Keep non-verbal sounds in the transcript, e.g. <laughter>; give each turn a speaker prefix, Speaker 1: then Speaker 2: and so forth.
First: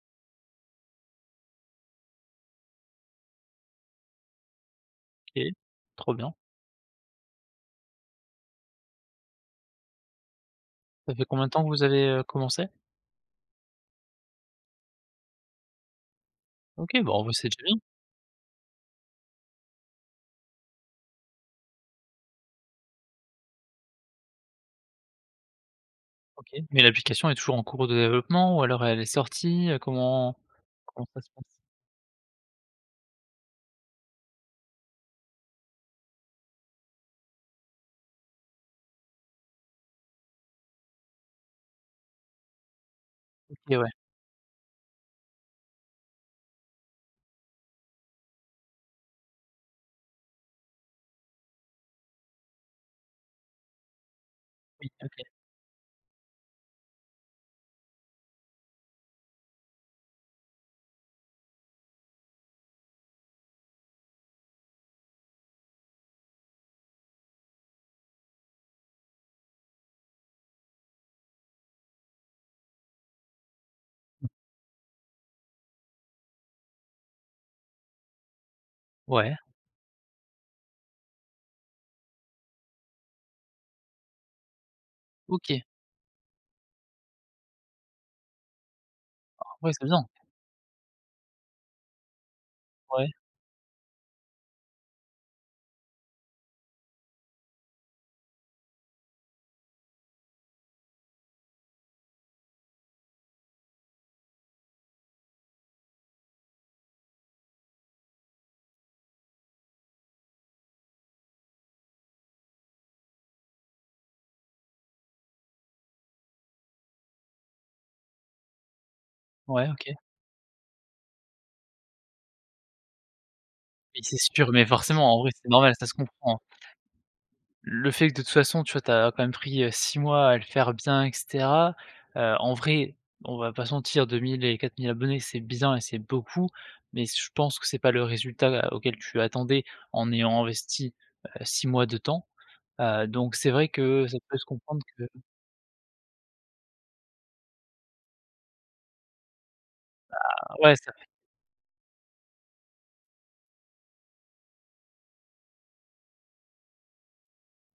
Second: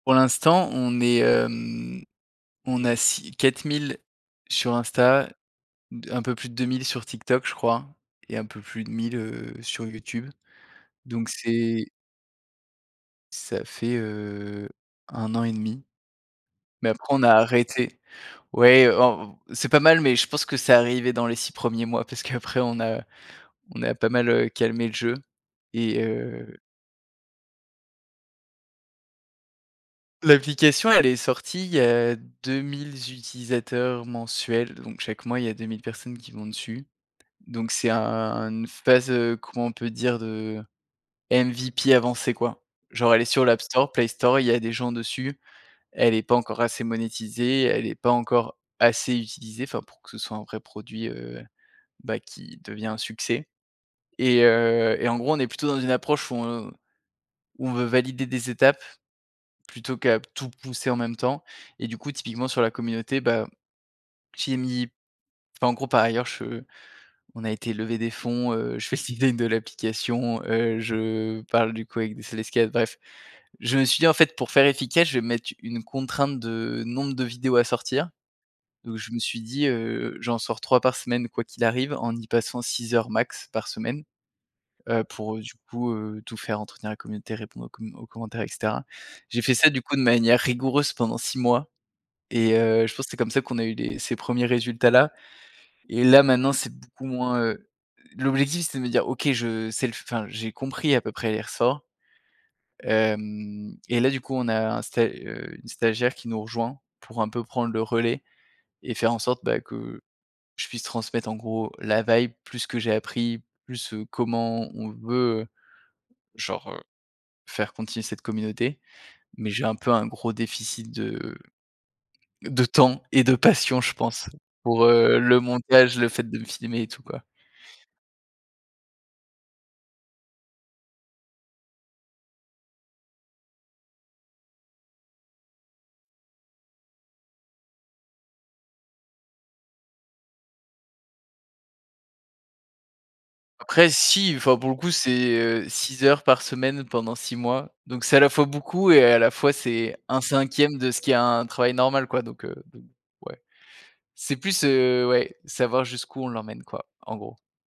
Speaker 1: Pour l'instant, on est, hem, on a 6 4000 sur Insta,
Speaker 2: OK,
Speaker 1: d
Speaker 2: trop
Speaker 1: un
Speaker 2: bien.
Speaker 1: peu plus de 2000 sur TikTok je crois, et un peu plus de 1000, heu, sur YouTube.
Speaker 2: Ça fait
Speaker 1: Donc
Speaker 2: combien de temps que vous
Speaker 1: c'est
Speaker 2: avez, heu, commencé?
Speaker 1: Ca fait, heu, 1 an et 1/2
Speaker 2: OK,
Speaker 1: mais après
Speaker 2: bah
Speaker 1: on
Speaker 2: on va
Speaker 1: a
Speaker 2: essayer de gérer.
Speaker 1: arrêté. Ouais, on c'est pas mal, mais je pense que c'est arrivé dans les 6 premiers mois parce qu'après on a on a pas mal, heu, calmé le jeu et
Speaker 2: OK,
Speaker 1: heu
Speaker 2: mais l'application elle est toujours en cours de développement ou alors elle est sortie, heu, comment
Speaker 1: L'application
Speaker 2: comment
Speaker 1: elle est
Speaker 2: ça se passe?
Speaker 1: sortie, il y a 2000 utilisateurs mensuels, donc chaque mois il y a 2000 personnes qui vont dessus. Donc c'est un un une phase, heu, comment on peut dire, de MVP avancée quoi. Genre elle est sur l'App
Speaker 2: OK ouais.
Speaker 1: Store, Play Store, il y a des gens dessus. Elle est pas encore assez monétisée. Elle est pas encore assez utilisée, enfin, pour que ce soit un vrai produit, heu, bah, qui devient un succès et
Speaker 2: Oui
Speaker 1: heu et en
Speaker 2: OK.
Speaker 1: gros, on est plutôt dans une approche où on où on veut valider des étapes plutôt qu'à tout pousser en même temps et du coup typiquement sur la communauté, bah, j'y ai mis enfin en gros par ailleurs je on a été lever des fonds, heu, je fais le <unintelligible> de l'application. Heu, je parle du coup avec des <unintelligible> bref. Je me suis dit en fait pour faire efficace, je vais me mettre une contrainte de nombre de vidéos à sortir. Donc je me
Speaker 2: Ouais.
Speaker 1: suis dit, heu: «J'en sors 3 par semaine quoi qu'il arrive, en y passant 6 heures max par semaine». Heu, pour du
Speaker 2: OK.
Speaker 1: coup, heu, tout faire, entretenir la communauté, répondre aux com aux commentaires, et cetera. J'ai
Speaker 2: Ah
Speaker 1: fait ça
Speaker 2: ouais,
Speaker 1: du
Speaker 2: c'est
Speaker 1: coup de
Speaker 2: bien.
Speaker 1: manière rigoureuse pendant 6 mois, et heu, je pense que
Speaker 2: Ouais.
Speaker 1: c'est comme ça qu'on a eu les ces premiers résultats là et là, maintenant, c'est beaucoup moins heu, l'objectif, c'est de me dire: «OK, je sais le fai enfin j'ai compris à peu près les ressorts». Hem, et là du coup on a un sta heu, une stagiaire qui nous rejoint pour un peu prendre le relais, et faire en sorte, bah, que je puisse transmettre en gros la vibe, plus que j'ai appris, plus, heu, comment on veut, heu, genre, heu, faire continuer cette communauté. Mais j'ai
Speaker 2: Ouais
Speaker 1: un
Speaker 2: OK.
Speaker 1: peu un gros déficit de de temps et de passion je
Speaker 2: Mais c'est
Speaker 1: pense
Speaker 2: sûr. Mais
Speaker 1: pour,
Speaker 2: forcément,
Speaker 1: heu,
Speaker 2: en vrai
Speaker 1: le
Speaker 2: c'est normal, ça se
Speaker 1: montage, le fait de
Speaker 2: comprend
Speaker 1: me filmer et tout quoi.
Speaker 2: le fait que de toute façon tu as tu as quand même pris, heu, 6 mois à le faire bien et cetera, heu, en vrai on va pas se mentir 2000 et 4000 abonnés c'est bien, et c'est beaucoup. Mais je pense que c'est pas le résultat à auquel tu attendais en ayant investi, heu, 6 mois de temps. Heu, donc c'est vrai
Speaker 1: Après
Speaker 2: que ça
Speaker 1: si,
Speaker 2: peut se
Speaker 1: enfin, pour le
Speaker 2: comprendre
Speaker 1: coup
Speaker 2: que
Speaker 1: c'est, heu, 6 heures par semaine pendant 6 mois. Donc c'est à la fois beaucoup, et à la fois c'est un
Speaker 2: Bah, ouais
Speaker 1: cinquième
Speaker 2: ça
Speaker 1: de ce
Speaker 2: fait
Speaker 1: qui est un travail normal quoi, donc, heu, ouais, c'est plus, heu, ouais, savoir jusqu'où on l'emmène quoi en gros.